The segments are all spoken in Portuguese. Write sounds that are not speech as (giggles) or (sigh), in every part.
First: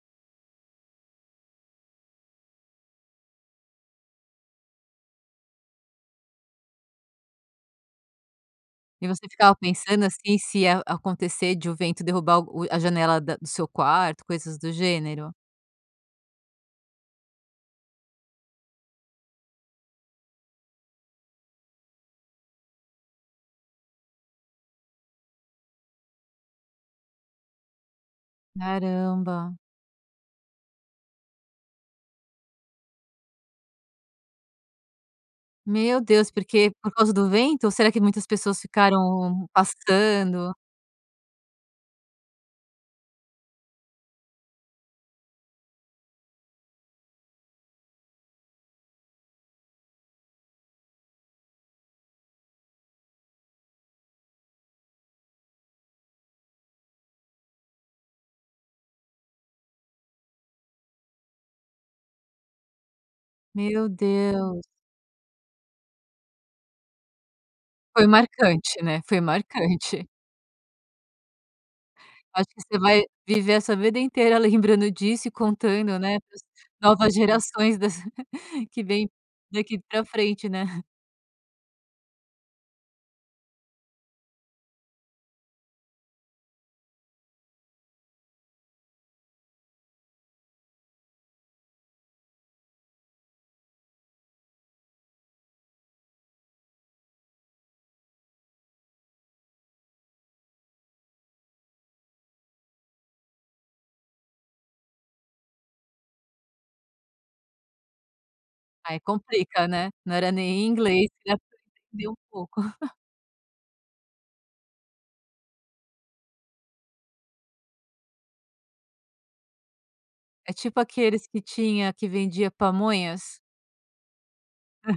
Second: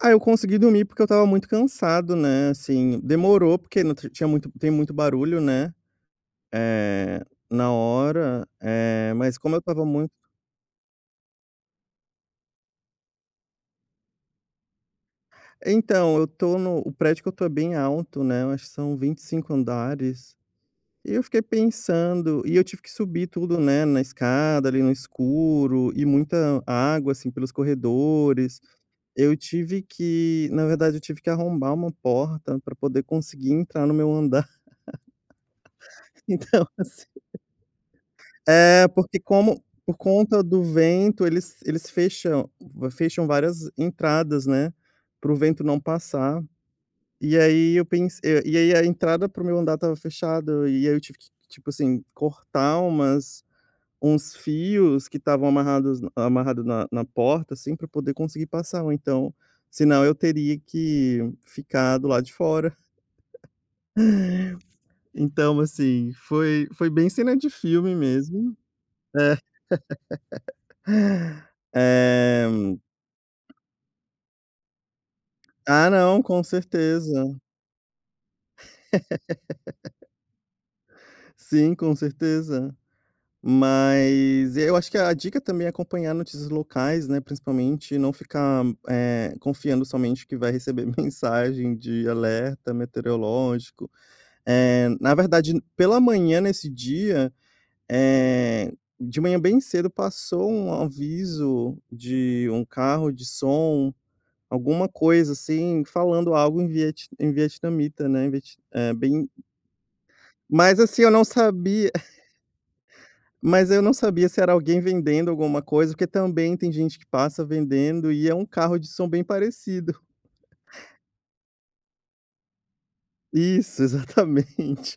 Ah, eu consegui dormir, porque eu estava muito cansado, né, assim, demorou porque tri tinha muito tem muito barulho, né, eh, na hora, E eh, você mas ficava como eu estava pensando muito assim, se a acontecer de o vento derrubar o a janela da do seu quarto, coisas do gênero? Então, eu estou no o prédio que eu estou é bem alto, né, eu acho que são 25 andares, e eu fiquei pensando e eu tive que subir tudo, né, na escada ali no escuro e muita água, assim, pelos corredores, eu Caramba. tive que na verdade eu tive que arrombar uma porta para poder conseguir entrar no meu andar Meu (laughs) Deus, então porque? Por assim causa do vento? Será que muitas pessoas É, porque ficaram como por conta passando? do vento, eles eles fecham fecham várias entradas, né, para o vento não passar. E aí eu pensei eh, e aí a entrada para o meu andar estava fechada e aí eu tive que, tipo assim, cortar umas uns fios que estavam amarrados amarrado na na porta, assim, para poder conseguir passar ou então senão eu teria que ficar do lado de fora. (laughs) Meu Deus. Então, assim, foi foi bem cena de filme Foi mesmo. marcante, né, foi É. marcante. (laughs) Acho Eh que você vai viver essa vida inteira lembrando disso e Ah contando, né, não, para as com novas certeza. gerações das (giggles) que vêm daqui pra (laughs) frente, né. Sim, com certeza, mas eu acho que a dica também é acompanhar notícias locais, né, principalmente e não ficar, eh, confiando somente que vai receber mensagem de alerta meteorológico, eh, na verdade pela manhã nesse dia, eh, de manhã bem cedo passou um aviso de um carro de som, alguma coisa assim, falando algo em viet em vietnamita, né, em viet é Aí bem complica, né. Não era nem em Mas, assim, inglês, eu não que dá para sabia entendia um pouco. Mas eu não sabia se era alguém vendendo alguma coisa, porque também tem gente que passa vendendo e é um carro de som bem parecido. É tipo aqueles que tinha que vendia pamonhas? Isso, exatamente,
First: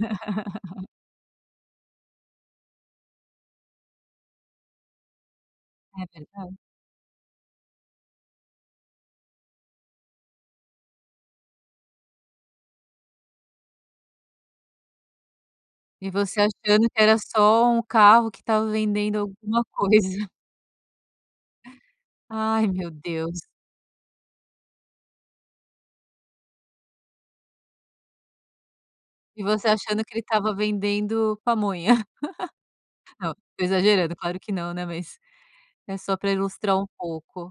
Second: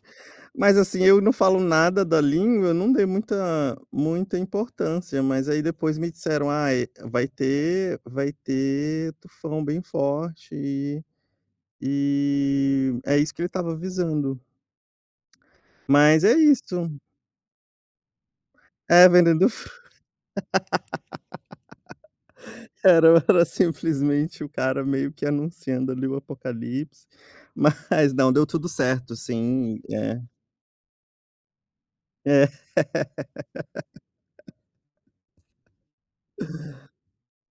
mas, assim, eu não falo nada da língua, não dei muita muita importância, mas aí depois É me disseram: verdade. "Ai vai ter vai ter tufão bem forte e e é isso que ele estava avisando." E Mas é você achando isto. que era só um carro que estava É vendendo vendendo alguma fru coisa. Ai (laughs) meu Era o Deus. era simplesmente o cara meio que anunciando, ali, o apocalipse, mas não deu tudo certo, E você assim, achando que eh ele estava vendendo pamonha. (giggles) É. Não, estou exagerando claro que (laughs) não, né, mas é só pra ilustrar um pouco.